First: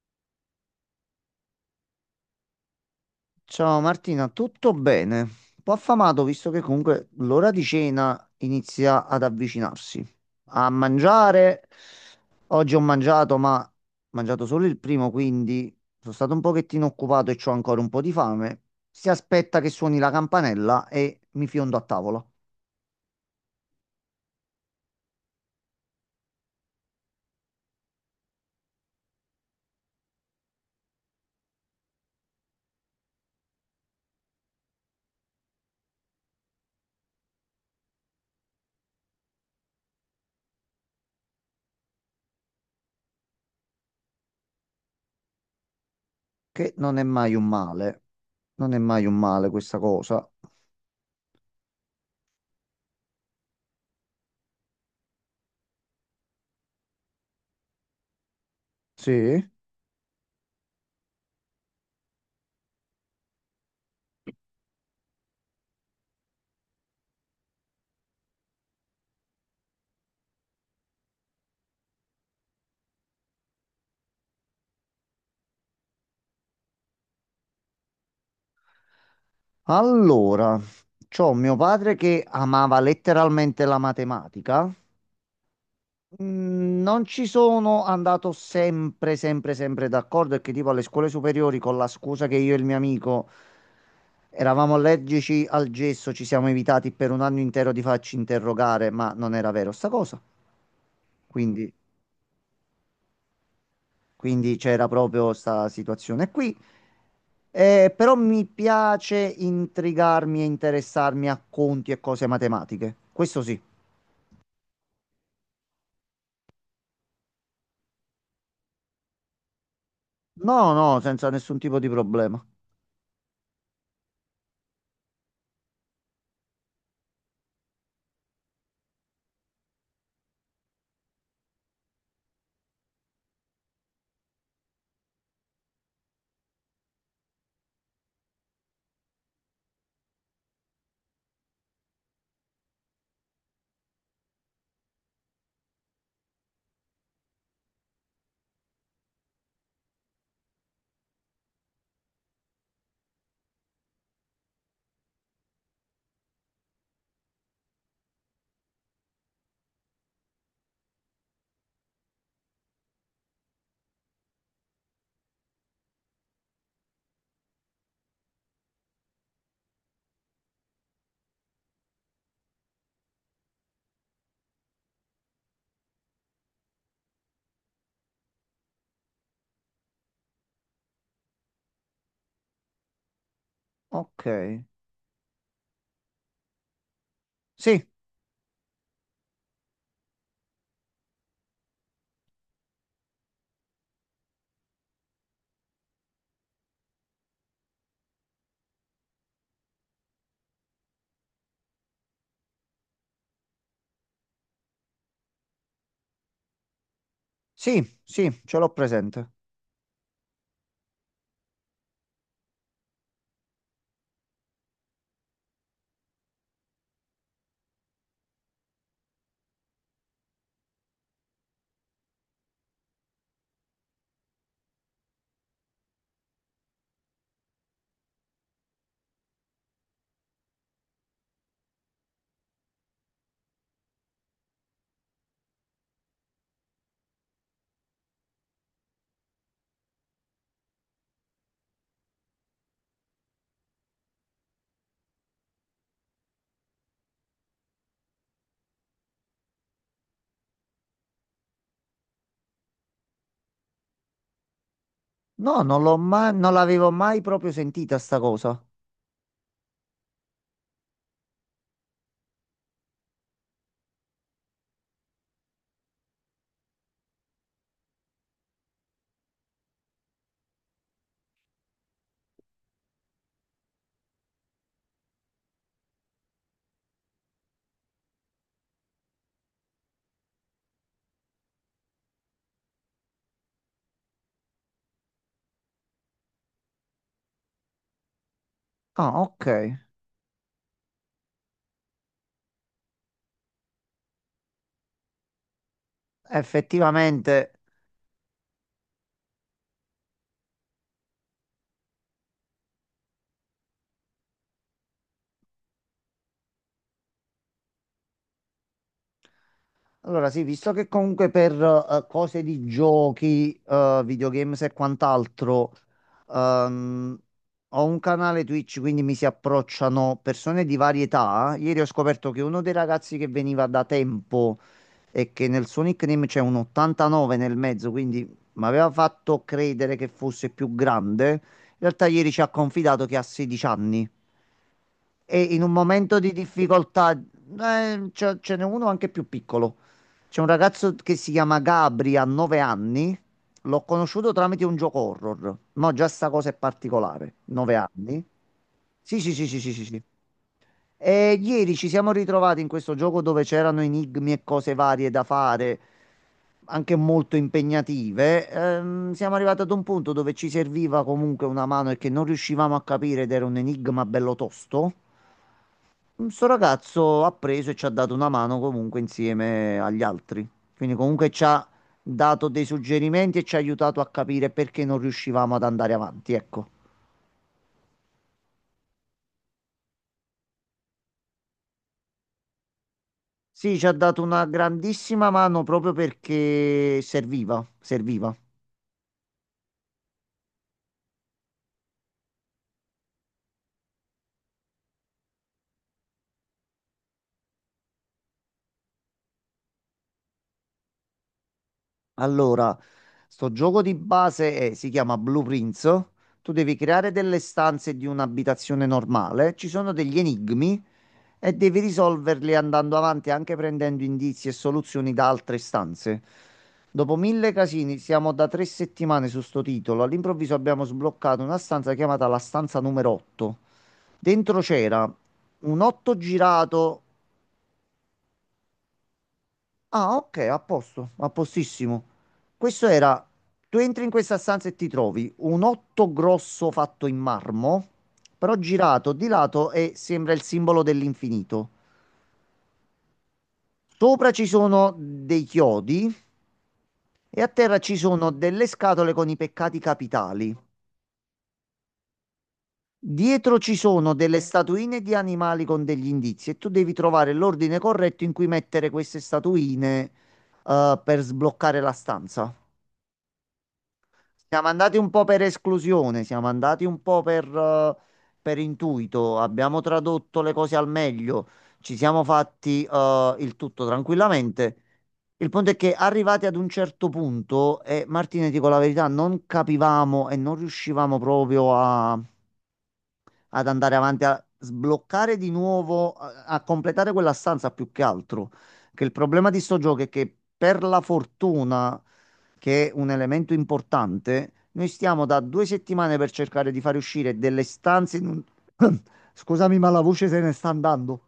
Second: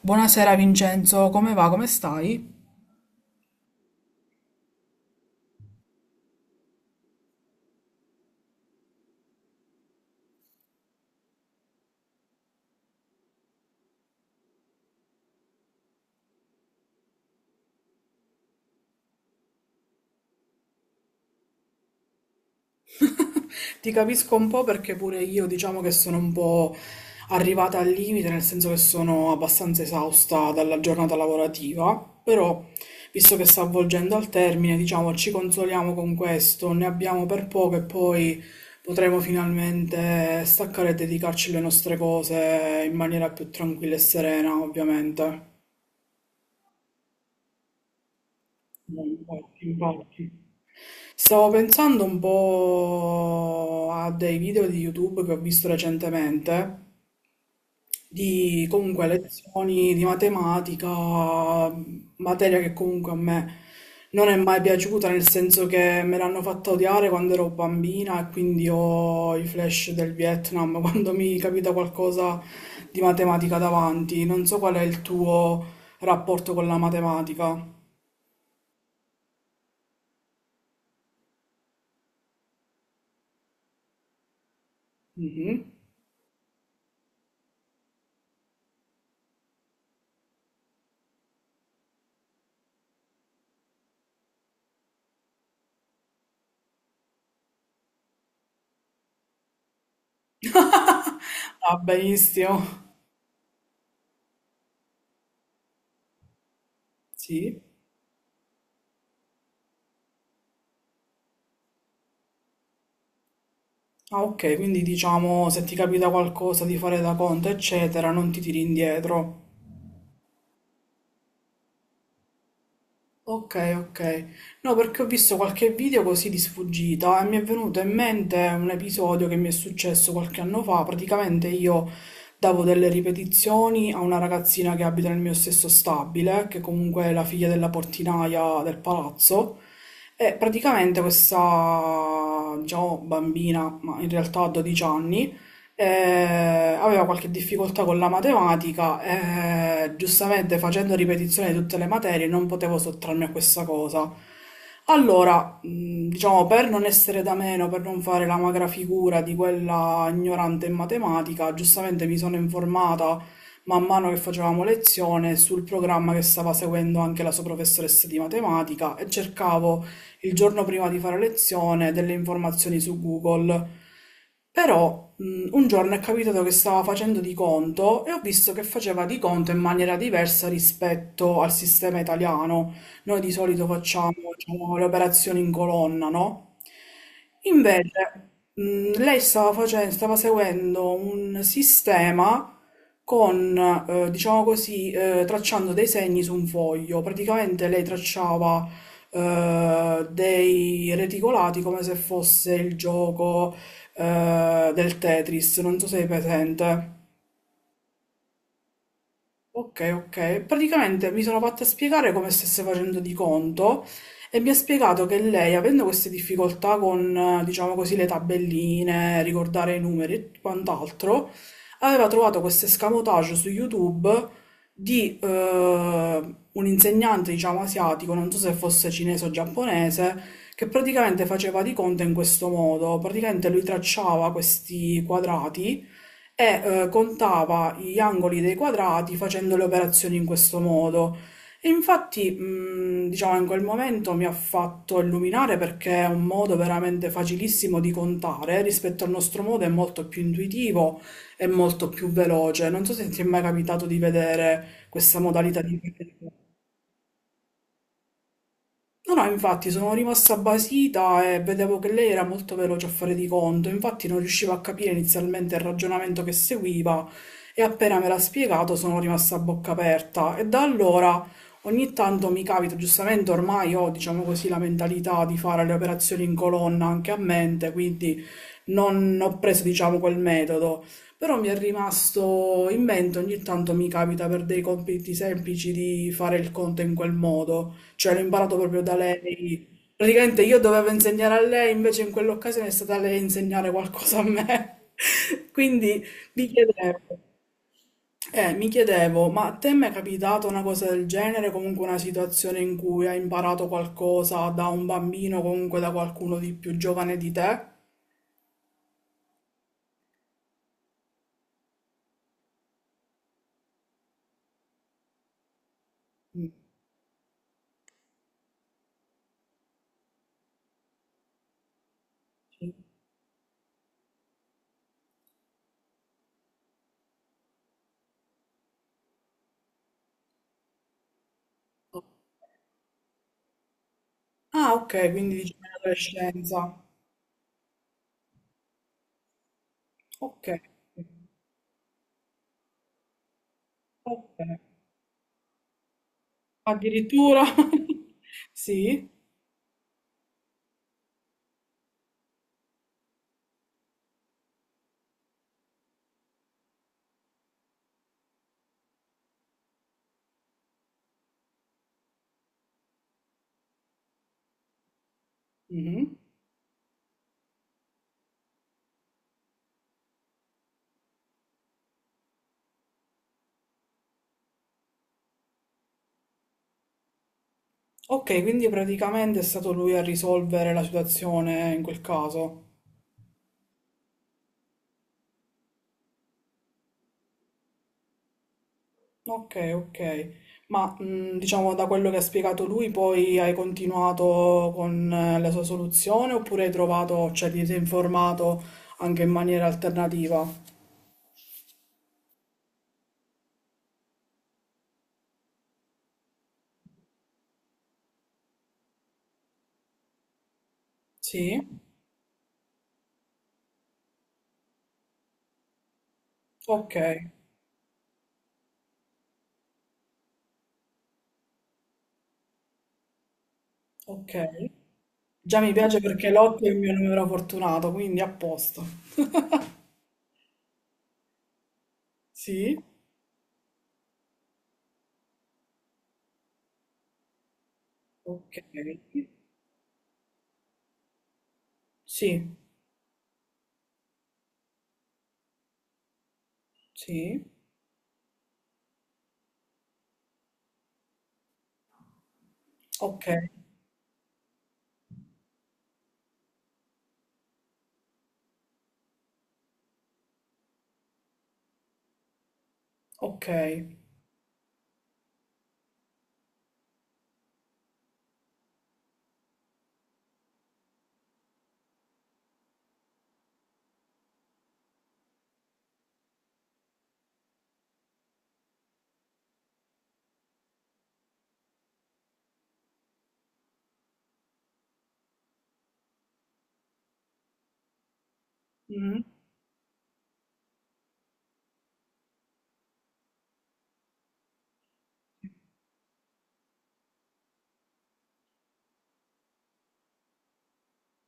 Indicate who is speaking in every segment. Speaker 1: Buonasera Vincenzo, come va? Come stai?
Speaker 2: Ciao Martina, tutto bene? Un po' affamato visto che comunque l'ora di cena inizia ad avvicinarsi. A mangiare, oggi ho mangiato, ma ho mangiato solo il primo, quindi sono stato un pochettino occupato e ho ancora un po' di fame. Si aspetta che suoni la campanella e mi fiondo a tavola,
Speaker 1: Ti capisco un po' perché pure io diciamo che sono un po' arrivata al limite, nel senso che sono abbastanza esausta dalla giornata lavorativa, però visto che sta avvolgendo al termine, diciamo ci consoliamo con questo, ne abbiamo per poco e poi potremo finalmente staccare e dedicarci alle nostre cose in maniera più tranquilla e serena, ovviamente.
Speaker 2: che non è mai un male. Non è mai un male
Speaker 1: Infatti,
Speaker 2: questa cosa.
Speaker 1: infatti. Stavo pensando un po' a dei video di YouTube che ho visto recentemente, di comunque
Speaker 2: Sì.
Speaker 1: lezioni di matematica, materia che comunque a me non è mai piaciuta, nel senso che me l'hanno fatta odiare quando ero bambina e quindi ho i flash del Vietnam quando mi capita qualcosa di matematica davanti. Non so qual è il tuo rapporto con la matematica.
Speaker 2: Allora, c'ho mio padre che amava letteralmente la matematica.
Speaker 1: Mhm.
Speaker 2: Non ci sono andato sempre, sempre, sempre d'accordo, è che tipo alle scuole superiori con la scusa che io e il mio amico eravamo allergici al gesso, ci siamo evitati per un anno intero di farci interrogare, ma non era vero sta cosa. Quindi,
Speaker 1: Ah, benissimo.
Speaker 2: quindi c'era proprio questa situazione qui.
Speaker 1: Sì.
Speaker 2: Però mi piace intrigarmi e interessarmi a conti e cose matematiche. Questo sì.
Speaker 1: Ah, ok, quindi diciamo se ti capita qualcosa di fare da conto, eccetera, non ti tiri indietro.
Speaker 2: No, no, senza nessun tipo di problema.
Speaker 1: Ok, ok. No, perché ho visto qualche video così di sfuggita e mi è venuto in mente un episodio che mi è successo qualche anno fa. Praticamente io davo delle ripetizioni a una ragazzina che abita nel mio stesso stabile, che comunque è la figlia della portinaia del palazzo. E praticamente questa, diciamo, bambina, ma in realtà a 12 anni, aveva qualche difficoltà con la matematica e giustamente facendo ripetizione di tutte le materie non potevo sottrarmi a questa cosa. Allora, diciamo, per non essere da meno, per non fare la magra figura di quella ignorante in matematica, giustamente mi sono informata man mano che facevamo lezione sul programma che stava seguendo anche la sua professoressa di matematica e cercavo il giorno prima di fare lezione delle informazioni su Google. Però un giorno è capitato che stava facendo di conto e ho visto che faceva di conto in maniera diversa rispetto al sistema italiano. Noi di solito facciamo,
Speaker 2: Ok.
Speaker 1: diciamo, le operazioni in colonna, no?
Speaker 2: Sì.
Speaker 1: Invece, lei stava seguendo un sistema con, diciamo così, tracciando dei segni su un foglio. Praticamente lei tracciava dei reticolati come se fosse il gioco del Tetris, non so se è presente.
Speaker 2: Sì, sì, ce l'ho presente.
Speaker 1: Ok, ok. Praticamente mi sono fatta spiegare come stesse facendo di conto e mi ha spiegato che lei, avendo queste difficoltà con, diciamo così, le tabelline, ricordare i numeri e quant'altro, aveva trovato questo escamotage su YouTube di un insegnante, diciamo, asiatico, non so se fosse cinese o giapponese, che praticamente faceva di conto in questo modo. Praticamente lui tracciava questi quadrati e contava gli angoli dei quadrati facendo le operazioni in questo modo. E infatti, diciamo, in quel momento mi ha fatto illuminare perché è un modo veramente facilissimo di contare, rispetto al nostro modo è molto più intuitivo e molto più veloce. Non so se ti è mai capitato di vedere questa
Speaker 2: No,
Speaker 1: modalità di...
Speaker 2: non l'ho mai, non l'avevo mai proprio sentita sta cosa.
Speaker 1: No, no, infatti sono rimasta basita e vedevo che lei era molto veloce a fare di conto, infatti non riuscivo a capire inizialmente il ragionamento che seguiva e appena me l'ha spiegato sono rimasta a bocca aperta e da allora ogni tanto mi capita, giustamente ormai ho, diciamo così, la mentalità di fare le operazioni in colonna anche a mente, quindi non ho preso, diciamo, quel metodo, però mi è rimasto in mente, ogni tanto mi capita per dei compiti semplici di fare il conto in quel modo, cioè l'ho imparato proprio da
Speaker 2: Ah, ok.
Speaker 1: lei. Praticamente io dovevo insegnare a lei, invece in quell'occasione è stata lei a insegnare qualcosa a me. Quindi mi chiedevo,
Speaker 2: Effettivamente.
Speaker 1: mi chiedevo, ma a te mi è capitata una cosa del genere, comunque una situazione in cui hai imparato qualcosa da un bambino, comunque da qualcuno di più giovane di te?
Speaker 2: Allora, sì, visto che comunque per cose di giochi, videogames e quant'altro, ehm, ho un canale Twitch, quindi mi si approcciano persone di varietà. Ieri ho scoperto che uno
Speaker 1: Sì.
Speaker 2: dei ragazzi che veniva da tempo e che nel suo nickname c'è un 89 nel mezzo, quindi mi aveva fatto credere che fosse più grande. In realtà ieri ci ha confidato che ha 16 anni
Speaker 1: Ah, ok, quindi
Speaker 2: e in
Speaker 1: diciamo
Speaker 2: un
Speaker 1: in
Speaker 2: momento di
Speaker 1: adolescenza.
Speaker 2: difficoltà, ce n'è uno anche più piccolo. C'è un
Speaker 1: Ok,
Speaker 2: ragazzo che si chiama Gabri, ha 9 anni. L'ho conosciuto
Speaker 1: ok.
Speaker 2: tramite un gioco horror. No, già sta cosa è particolare.
Speaker 1: Addirittura?
Speaker 2: 9 anni.
Speaker 1: Sì.
Speaker 2: Sì, sì, sì, sì, sì, sì, sì. E ieri ci siamo ritrovati in questo gioco dove c'erano enigmi e cose varie da fare, anche molto impegnative. Siamo arrivati ad un punto dove ci serviva comunque una mano e che non riuscivamo a capire ed era un enigma bello tosto.
Speaker 1: Mhm.
Speaker 2: Questo ragazzo ha preso e ci ha dato una mano comunque insieme agli altri. Quindi comunque ci ha dato dei suggerimenti e ci ha aiutato a capire perché non riuscivamo ad andare avanti, ecco.
Speaker 1: Ok, quindi praticamente è stato lui a risolvere la situazione in quel caso.
Speaker 2: Sì, ci ha dato una grandissima mano proprio perché serviva, serviva.
Speaker 1: Ok, ok. Ma diciamo da quello che ha spiegato lui, poi hai continuato con la sua soluzione oppure hai trovato, cioè ti sei informato anche in maniera alternativa?
Speaker 2: Allora, sto gioco di base è- si chiama Blueprints. Tu devi creare delle stanze di un'abitazione normale. Ci sono degli enigmi e
Speaker 1: Sì?
Speaker 2: devi risolverli andando avanti anche prendendo indizi e soluzioni da altre stanze.
Speaker 1: Ok,
Speaker 2: Dopo mille casini, siamo da 3 settimane su sto titolo. All'improvviso abbiamo sbloccato una stanza chiamata la stanza numero 8.
Speaker 1: ok.
Speaker 2: Dentro c'era
Speaker 1: Già mi
Speaker 2: un
Speaker 1: piace
Speaker 2: otto
Speaker 1: perché Lotto è il mio
Speaker 2: girato.
Speaker 1: numero fortunato, quindi a posto.
Speaker 2: Ah, ok, a posto, a postissimo.
Speaker 1: Sì?
Speaker 2: Questo era. Tu entri in questa stanza e ti trovi un otto grosso fatto in marmo,
Speaker 1: Ok.
Speaker 2: però girato di lato e sembra il simbolo dell'infinito.
Speaker 1: Sì,
Speaker 2: Sopra ci sono dei chiodi e
Speaker 1: sì.
Speaker 2: a terra ci sono delle scatole con i peccati capitali.
Speaker 1: Ok,
Speaker 2: Dietro ci sono delle statuine di animali con degli indizi e tu devi trovare l'ordine corretto in cui mettere queste statuine, per sbloccare la stanza.
Speaker 1: ok.
Speaker 2: Siamo andati un po' per esclusione, siamo andati un po' per intuito, abbiamo tradotto le cose al meglio, ci siamo fatti, il tutto tranquillamente. Il punto è che arrivati ad un certo punto, e Martina, ti dico la verità, non capivamo e non riuscivamo proprio a ad andare avanti a sbloccare di nuovo, a completare quella stanza più che altro. Che il
Speaker 1: Mm.
Speaker 2: problema di sto gioco è che per la fortuna, che è un elemento importante, noi stiamo da 2 settimane per cercare di fare uscire delle stanze in un... Scusami, ma la voce se ne sta andando.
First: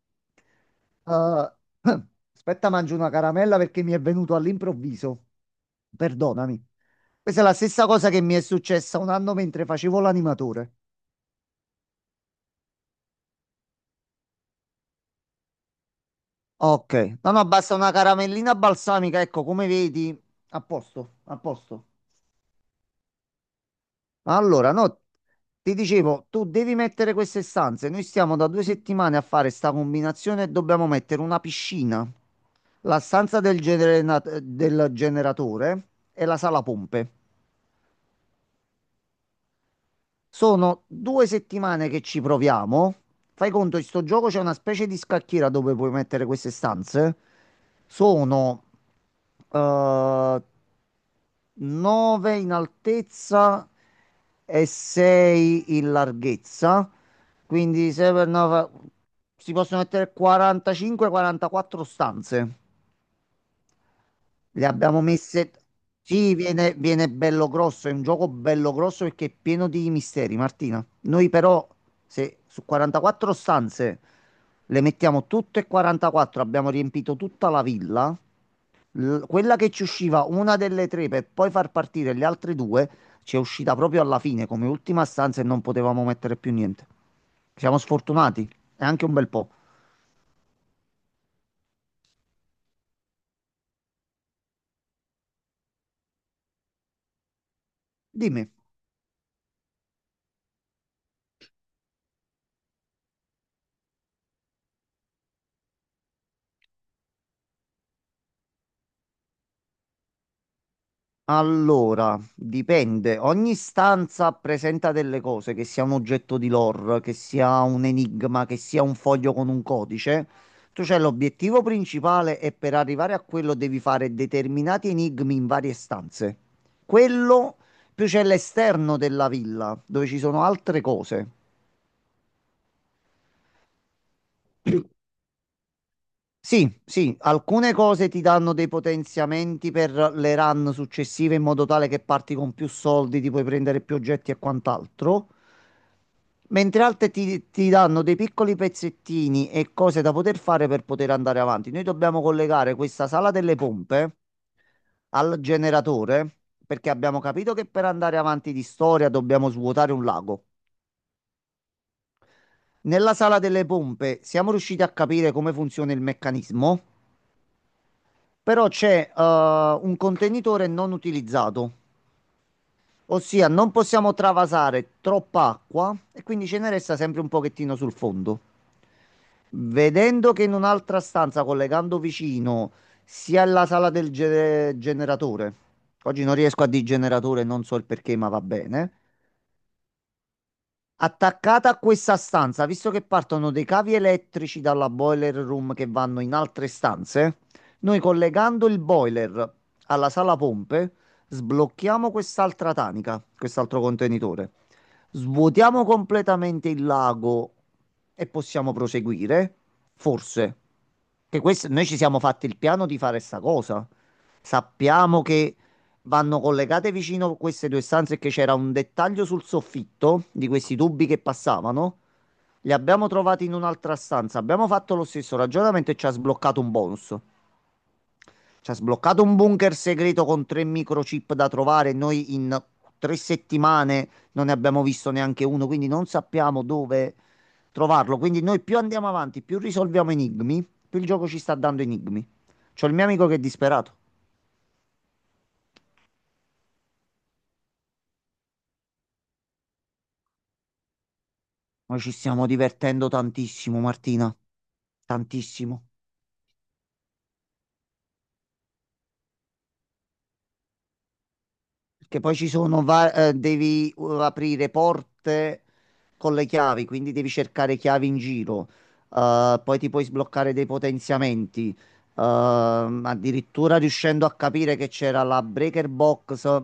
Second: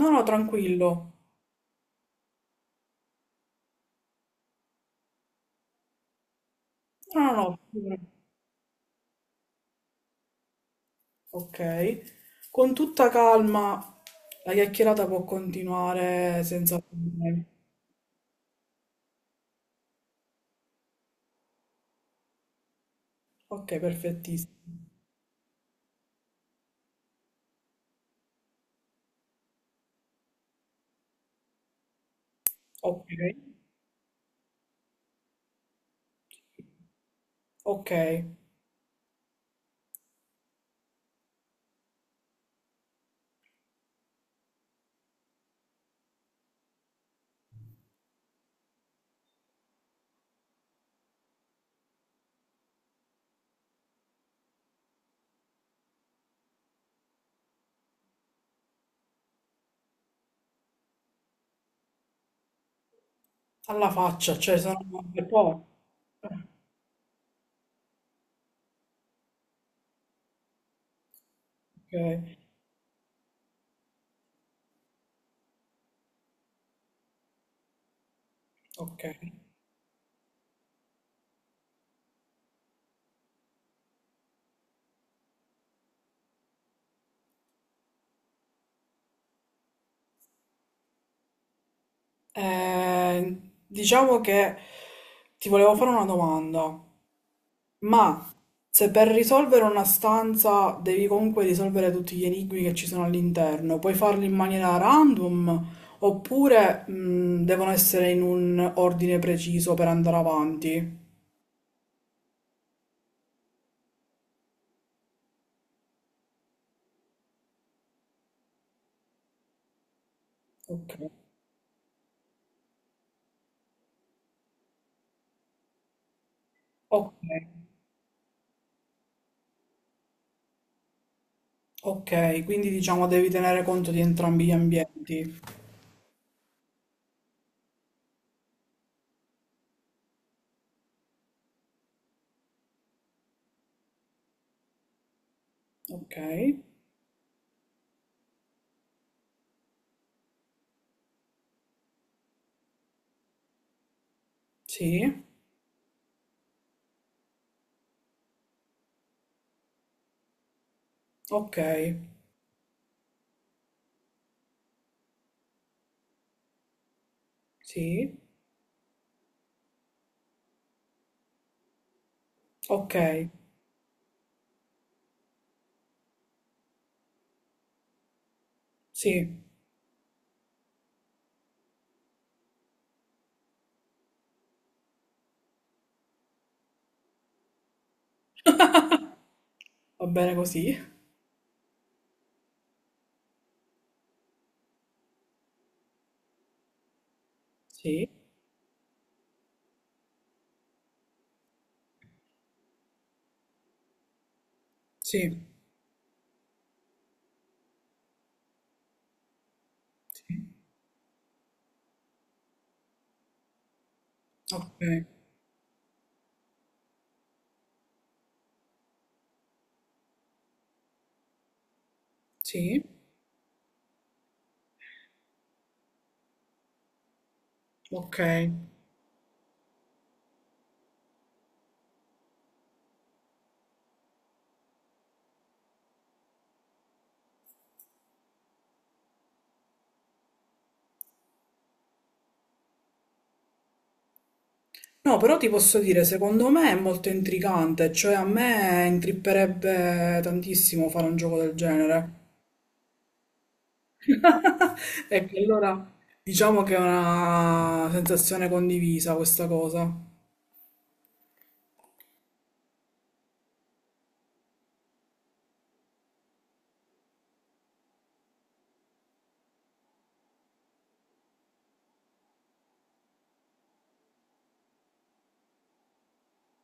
Speaker 1: No, no, tranquillo.
Speaker 2: Eh, aspetta, mangio una caramella perché mi è venuto all'improvviso. Perdonami.
Speaker 1: No,
Speaker 2: Questa è
Speaker 1: no,
Speaker 2: la
Speaker 1: no.
Speaker 2: stessa cosa che mi è successa un anno mentre facevo l'animatore.
Speaker 1: Ok. Con tutta calma la chiacchierata può continuare senza
Speaker 2: Ok, no,
Speaker 1: problemi.
Speaker 2: no, basta una caramellina balsamica, ecco, come vedi, a posto, a posto.
Speaker 1: Ok,
Speaker 2: Allora,
Speaker 1: perfettissimo.
Speaker 2: no, ti dicevo, tu devi mettere queste stanze, noi stiamo da due settimane a fare sta combinazione e dobbiamo mettere una piscina, la
Speaker 1: Ok,
Speaker 2: stanza del generatore e la sala pompe.
Speaker 1: ok.
Speaker 2: Sono 2 settimane che ci proviamo. Fai conto, in sto gioco c'è una specie di scacchiera dove puoi mettere queste stanze. Sono 3 9 in altezza e 6 in larghezza. Quindi 6 per 9 si possono mettere 45-44 stanze.
Speaker 1: Alla faccia, cioè
Speaker 2: Le
Speaker 1: sono
Speaker 2: abbiamo
Speaker 1: per
Speaker 2: messe.
Speaker 1: poco.
Speaker 2: Sì, viene, viene bello grosso. È un gioco bello grosso perché è pieno di misteri, Martina. Noi però,
Speaker 1: Ok,
Speaker 2: se su 44 stanze le mettiamo tutte e 44, abbiamo riempito tutta la villa.
Speaker 1: ok.
Speaker 2: Quella che ci usciva una delle tre per poi far partire le altre due, ci è uscita proprio alla fine come ultima stanza e non potevamo mettere più niente. Siamo sfortunati, è anche un bel po'.
Speaker 1: Eh, diciamo che ti volevo fare una domanda. Ma,
Speaker 2: Dimmi.
Speaker 1: se per risolvere una stanza devi comunque risolvere tutti gli enigmi che ci sono all'interno, puoi farli in maniera random oppure devono essere in un ordine preciso per andare avanti.
Speaker 2: Allora, dipende. Ogni stanza presenta delle cose, che sia un oggetto di lore, che sia un enigma, che sia un foglio con un codice. Tu
Speaker 1: Ok.
Speaker 2: c'hai l'obiettivo principale e per arrivare a quello devi fare determinati enigmi in varie stanze.
Speaker 1: Ok.
Speaker 2: Quello più c'è l'esterno della villa, dove ci sono altre cose.
Speaker 1: Ok, quindi diciamo devi tenere conto di entrambi gli ambienti.
Speaker 2: Sì, sì, alcune cose ti danno dei potenziamenti per le run successive in modo tale che parti con più soldi, ti puoi prendere più oggetti e quant'altro.
Speaker 1: Ok,
Speaker 2: Mentre altre ti danno dei piccoli pezzettini e cose da poter fare per poter andare avanti. Noi dobbiamo collegare questa sala delle pompe
Speaker 1: sì,
Speaker 2: al generatore perché abbiamo capito che per andare avanti di storia dobbiamo svuotare un lago.
Speaker 1: ok,
Speaker 2: Nella sala delle pompe siamo riusciti a capire come funziona il meccanismo,
Speaker 1: sì,
Speaker 2: però c'è un contenitore non utilizzato.
Speaker 1: ok,
Speaker 2: Ossia, non possiamo travasare troppa acqua e quindi ce ne resta sempre un pochettino sul fondo.
Speaker 1: sì,
Speaker 2: Vedendo che in un'altra stanza, collegando vicino, sia la sala generatore. Oggi non riesco a dire generatore, non so il perché, ma va bene.
Speaker 1: va bene così,
Speaker 2: Attaccata a questa stanza, visto che partono dei cavi elettrici dalla boiler room che vanno in altre stanze, noi
Speaker 1: sì,
Speaker 2: collegando il boiler alla sala pompe sblocchiamo quest'altra tanica, quest'altro contenitore.
Speaker 1: sì,
Speaker 2: Svuotiamo completamente il lago e possiamo proseguire.
Speaker 1: sì,
Speaker 2: Forse. Che questo, noi ci siamo fatti il piano di fare sta cosa.
Speaker 1: ok,
Speaker 2: Sappiamo che vanno collegate vicino queste due stanze che c'era un dettaglio sul soffitto di questi tubi che passavano. Li
Speaker 1: sì,
Speaker 2: abbiamo trovati in un'altra stanza. Abbiamo fatto lo stesso ragionamento e ci ha sbloccato un bonus.
Speaker 1: ok.
Speaker 2: Ci ha sbloccato un bunker segreto con tre microchip da trovare. Noi in 3 settimane non ne abbiamo visto neanche uno, quindi non sappiamo dove trovarlo. Quindi noi più andiamo avanti, più risolviamo enigmi, più il gioco ci sta dando enigmi. C'ho il mio amico che è disperato.
Speaker 1: No, però ti posso dire, secondo me è molto intrigante, cioè a me intripperebbe tantissimo fare un gioco del
Speaker 2: Noi
Speaker 1: genere.
Speaker 2: ci stiamo divertendo tantissimo, Martina,
Speaker 1: E che
Speaker 2: tantissimo.
Speaker 1: allora diciamo che è una sensazione condivisa questa cosa.
Speaker 2: Perché poi ci sono, devi aprire porte con le chiavi, quindi devi cercare chiavi in giro. Poi ti puoi sbloccare dei potenziamenti. Addirittura riuscendo a capire che c'era la breaker box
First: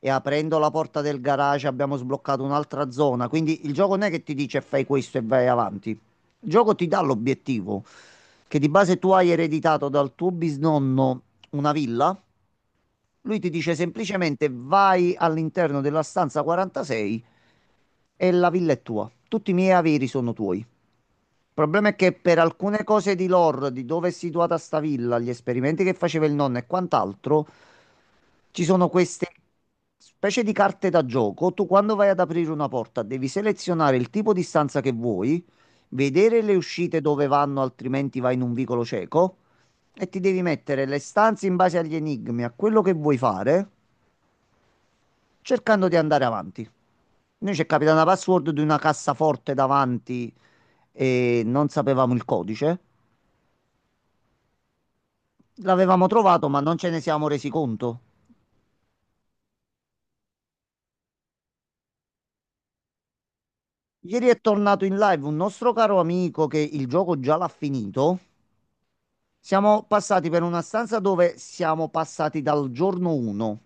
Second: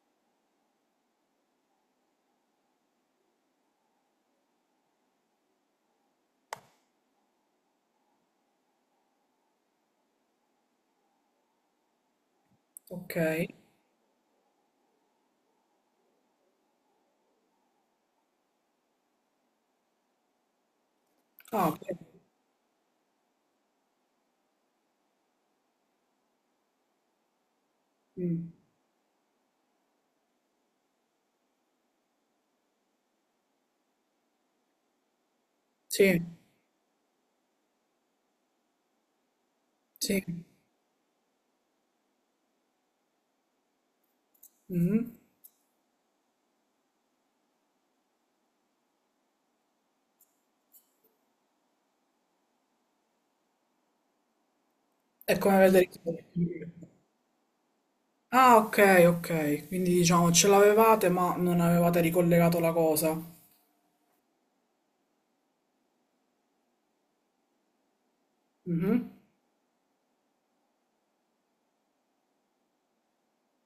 Speaker 2: e aprendo la porta del garage abbiamo sbloccato un'altra zona. Quindi il gioco non è che ti dice fai questo e vai avanti. Il gioco ti dà l'obiettivo, che di base tu hai ereditato dal tuo bisnonno una villa.
Speaker 1: Ok.
Speaker 2: Lui ti dice semplicemente vai all'interno della stanza 46 e la villa è tua. Tutti i miei averi sono tuoi. Il
Speaker 1: Ah,
Speaker 2: problema è
Speaker 1: beh,
Speaker 2: che per alcune cose di lore, di dove è situata sta villa, gli esperimenti che faceva il nonno e quant'altro,
Speaker 1: mm,
Speaker 2: ci sono queste specie di carte da gioco. Tu quando vai ad aprire una porta devi selezionare il tipo di stanza che vuoi,
Speaker 1: sì,
Speaker 2: vedere le uscite dove vanno, altrimenti vai in un vicolo cieco e ti devi
Speaker 1: sì.
Speaker 2: mettere le stanze in base agli enigmi, a quello che vuoi fare,
Speaker 1: Mhm.
Speaker 2: cercando di andare avanti. Noi ci è capitata una password di una cassaforte davanti e non sapevamo il codice.
Speaker 1: È come vedere...
Speaker 2: L'avevamo trovato, ma non ce ne siamo resi conto.
Speaker 1: Ah, ok, ok. Quindi diciamo ce l'avevate ma non avevate ricollegato la cosa.
Speaker 2: Ieri è tornato in live un nostro caro amico che il gioco già l'ha finito.
Speaker 1: Mhm.
Speaker 2: Siamo passati per una stanza dove siamo passati dal giorno 1.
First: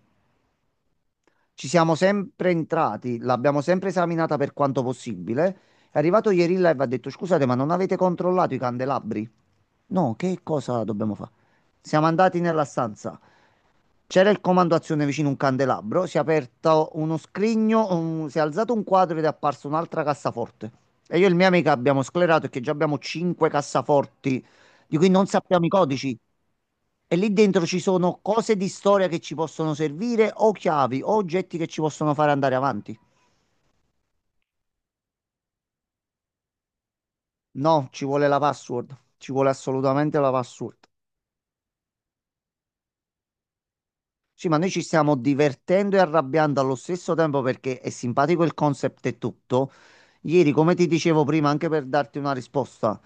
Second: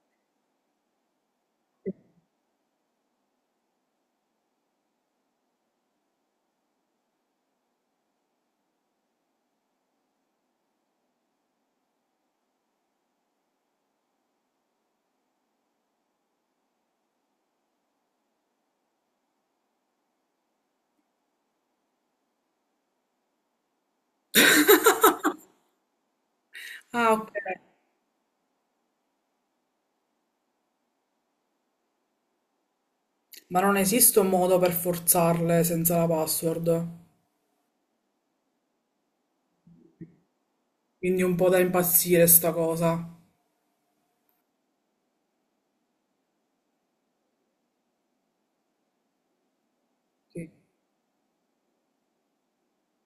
Speaker 2: Ci siamo sempre entrati, l'abbiamo sempre esaminata per quanto possibile. È arrivato ieri in live e ha detto: Scusate, ma non avete controllato i candelabri? No, che cosa dobbiamo fare? Siamo andati nella stanza. C'era il comando azione vicino un candelabro, si è aperto uno scrigno, si è alzato un quadro ed è apparsa un'altra cassaforte. E io e il mio amico abbiamo sclerato che già abbiamo 5 cassaforti di cui non sappiamo i codici.
Speaker 1: Ah,
Speaker 2: E
Speaker 1: ok.
Speaker 2: lì dentro ci sono cose di storia che ci possono servire, o chiavi, o oggetti che ci possono fare andare avanti.
Speaker 1: Ma non esiste un modo per forzarle senza la password.
Speaker 2: No, ci vuole la password. Ci vuole assolutamente la password.
Speaker 1: Quindi un po' da impazzire sta cosa.
Speaker 2: Sì, ma noi ci stiamo divertendo e arrabbiando allo stesso tempo perché è simpatico il concept e tutto.
Speaker 1: Sì,
Speaker 2: Ieri, come ti dicevo prima, anche per darti una risposta,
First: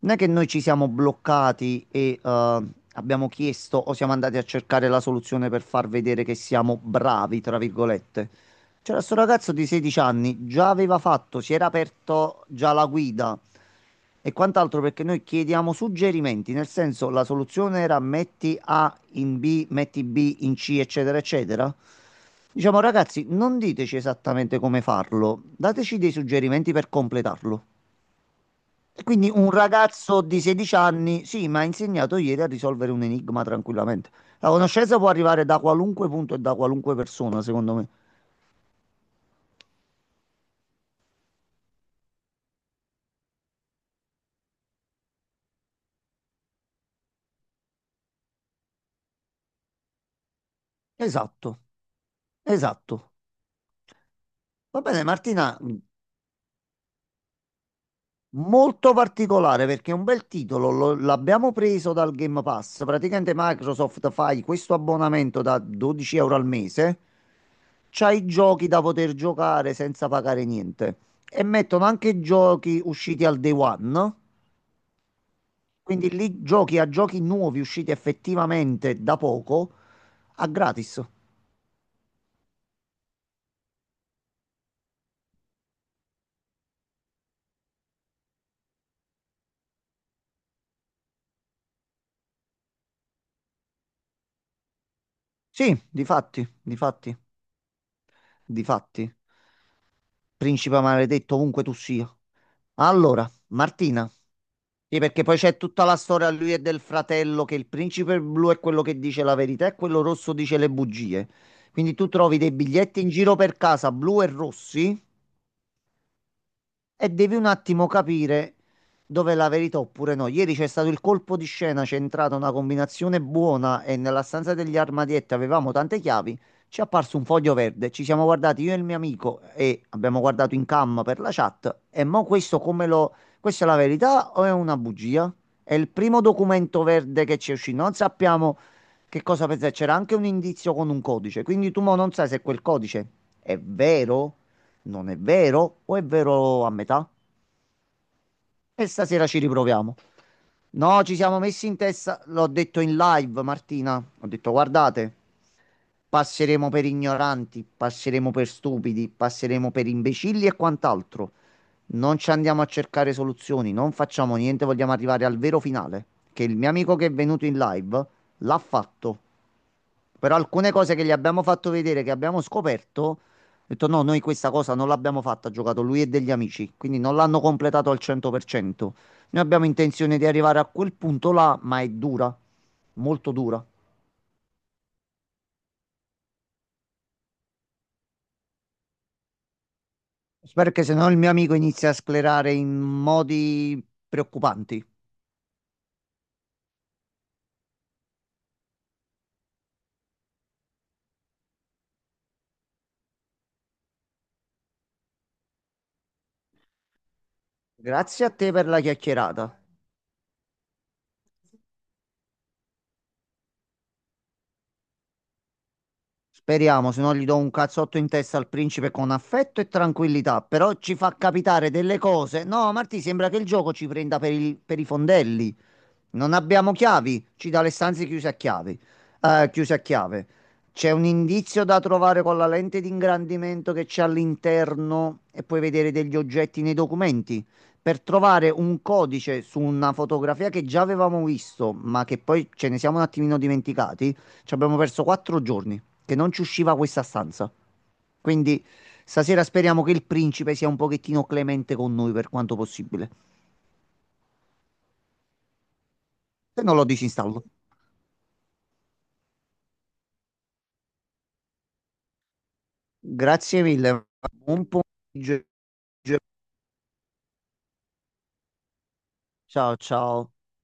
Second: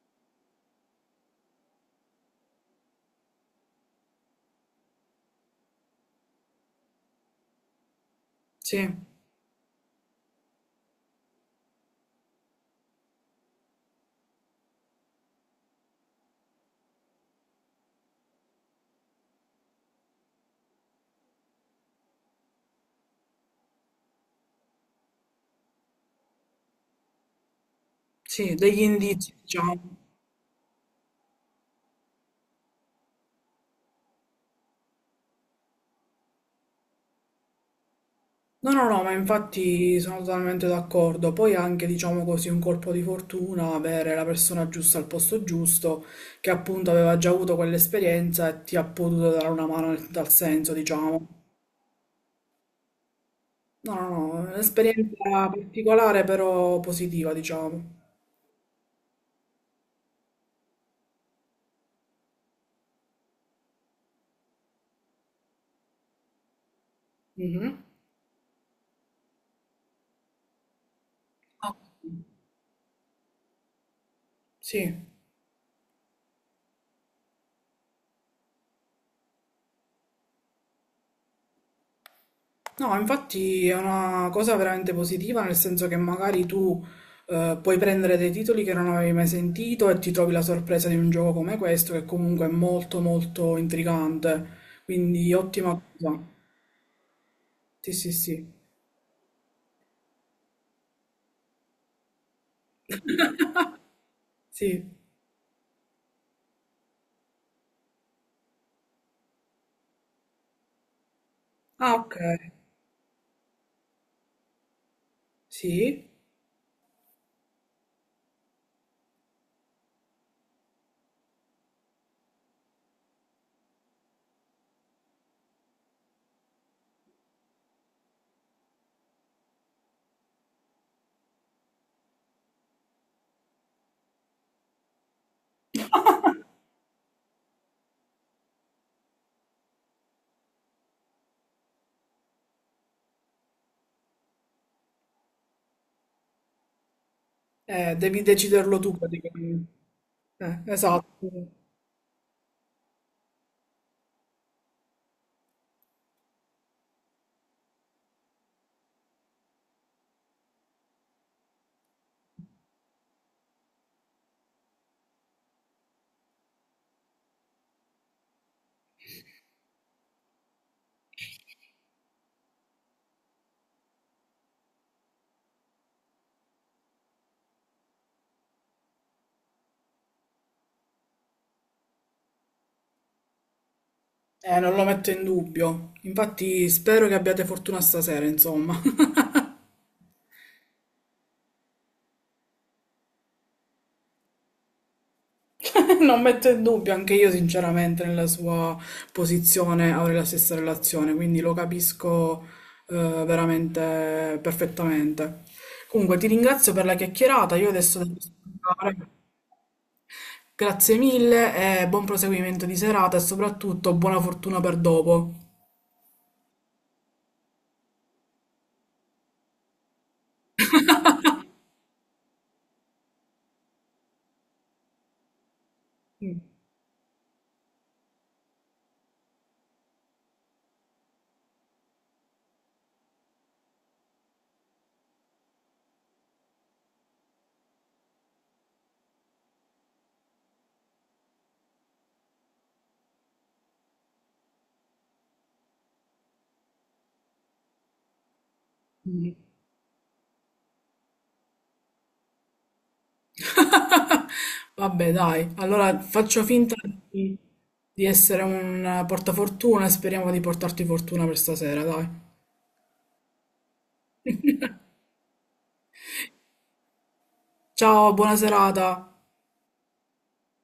Speaker 2: non è che noi ci siamo bloccati e abbiamo chiesto o siamo andati a cercare la soluzione per far vedere che siamo bravi, tra virgolette.
Speaker 1: sì,
Speaker 2: C'era sto ragazzo di 16 anni, già aveva fatto, si era aperto già la guida e quant'altro, perché noi chiediamo suggerimenti, nel senso la soluzione era metti A in B, metti B in C, eccetera, eccetera. Diciamo, ragazzi, non diteci esattamente come farlo, dateci dei suggerimenti per completarlo.
Speaker 1: sì, degli
Speaker 2: E quindi
Speaker 1: indizi,
Speaker 2: un
Speaker 1: diciamo.
Speaker 2: ragazzo di 16 anni, sì, mi ha insegnato ieri a risolvere un enigma tranquillamente. La conoscenza può arrivare da qualunque punto e da qualunque persona, secondo me.
Speaker 1: No, no, no, ma infatti sono totalmente d'accordo. Poi anche, diciamo così, un colpo di fortuna, avere la persona giusta al posto giusto, che appunto aveva già avuto quell'esperienza e ti ha potuto dare una mano dal senso, diciamo.
Speaker 2: Esatto, esatto.
Speaker 1: No, no, no, è
Speaker 2: Va bene,
Speaker 1: un'esperienza
Speaker 2: Martina,
Speaker 1: particolare però positiva, diciamo.
Speaker 2: molto particolare perché è un bel titolo, l'abbiamo preso dal Game Pass. Praticamente Microsoft, fai questo abbonamento da 12 euro al mese,
Speaker 1: Mhm.
Speaker 2: c'hai i giochi da poter giocare senza pagare niente e
Speaker 1: Ah,
Speaker 2: mettono anche giochi usciti al day one,
Speaker 1: sì.
Speaker 2: quindi lì giochi a giochi nuovi usciti effettivamente da poco a gratis.
Speaker 1: No, infatti è una cosa veramente positiva, nel senso che magari tu puoi prendere dei titoli che non avevi mai sentito e ti trovi la sorpresa di un gioco come questo, che comunque è molto molto intrigante. Quindi ottima
Speaker 2: Sì,
Speaker 1: cosa.
Speaker 2: difatti, difatti,
Speaker 1: Sì, sì, sì.
Speaker 2: difatti. Principe maledetto, ovunque tu sia. Allora, Martina,
Speaker 1: Sì.
Speaker 2: sì, perché poi c'è tutta la storia lui e del fratello, che il principe blu è quello che dice la verità e quello rosso dice le bugie.
Speaker 1: Ah,
Speaker 2: Quindi tu
Speaker 1: ok.
Speaker 2: trovi dei biglietti in giro per casa, blu e rossi,
Speaker 1: Sì.
Speaker 2: e devi un attimo capire dove è la verità oppure no. Ieri c'è stato il colpo di scena, c'è entrata una combinazione buona e nella stanza degli armadietti avevamo tante chiavi. Ci è apparso un foglio verde, ci siamo guardati io e il mio amico e abbiamo guardato in cam per la chat. E mo questo come lo... Questa è la verità o è una bugia? È il primo documento verde che ci è uscito, non sappiamo che cosa pensare. C'era anche un indizio con un codice, quindi tu mo non sai se quel codice è vero, non è vero? O è vero a metà?
Speaker 1: Devi deciderlo
Speaker 2: E
Speaker 1: tu
Speaker 2: stasera ci
Speaker 1: praticamente.
Speaker 2: riproviamo. No, ci
Speaker 1: Esatto.
Speaker 2: siamo messi in testa, l'ho detto in live, Martina. Ho detto, guardate, passeremo per ignoranti, passeremo per stupidi, passeremo per imbecilli e quant'altro. Non ci andiamo a cercare soluzioni, non facciamo niente, vogliamo arrivare al vero finale. Che il mio amico, che è venuto in live, l'ha fatto. Però alcune cose che gli abbiamo fatto vedere, che abbiamo scoperto, ho detto no, noi questa cosa non l'abbiamo fatta, ha giocato lui e degli amici, quindi non l'hanno completato al 100%. Noi abbiamo intenzione di arrivare a quel punto là, ma è dura, molto dura.
Speaker 1: Non lo metto in dubbio. Infatti spero che abbiate fortuna stasera, insomma.
Speaker 2: Spero che se no il mio amico inizia a sclerare in modi preoccupanti.
Speaker 1: Non metto in dubbio, anche io sinceramente nella sua posizione avrei la stessa relazione, quindi lo capisco eh, veramente perfettamente. Comunque ti ringrazio per la chiacchierata, io adesso devo
Speaker 2: Grazie a te per la
Speaker 1: scappare.
Speaker 2: chiacchierata.
Speaker 1: Grazie mille e buon proseguimento di serata e soprattutto buona fortuna per dopo.
Speaker 2: Speriamo, se no gli do un cazzotto in testa al principe, con affetto e tranquillità, però ci fa capitare delle cose. No, Marti, sembra che il gioco ci prenda per per i fondelli. Non abbiamo chiavi, ci dà le stanze chiuse a chiavi, chiuse a chiave. C'è un indizio da trovare con la lente di ingrandimento che c'è all'interno e puoi vedere degli oggetti nei documenti. Per trovare un codice su una fotografia che già avevamo visto, ma che poi ce ne siamo un attimino dimenticati, ci abbiamo perso 4 giorni che non ci usciva questa stanza. Quindi
Speaker 1: Mm.
Speaker 2: stasera speriamo che il principe sia un pochettino clemente con noi per quanto possibile.
Speaker 1: Vabbè, dai, allora faccio
Speaker 2: Se
Speaker 1: finta
Speaker 2: no lo
Speaker 1: di,
Speaker 2: disinstallo.
Speaker 1: di essere un portafortuna e speriamo di portarti fortuna per stasera, dai.
Speaker 2: Grazie mille. Buon pomeriggio.
Speaker 1: Ciao, buona serata.
Speaker 2: Ciao ciao.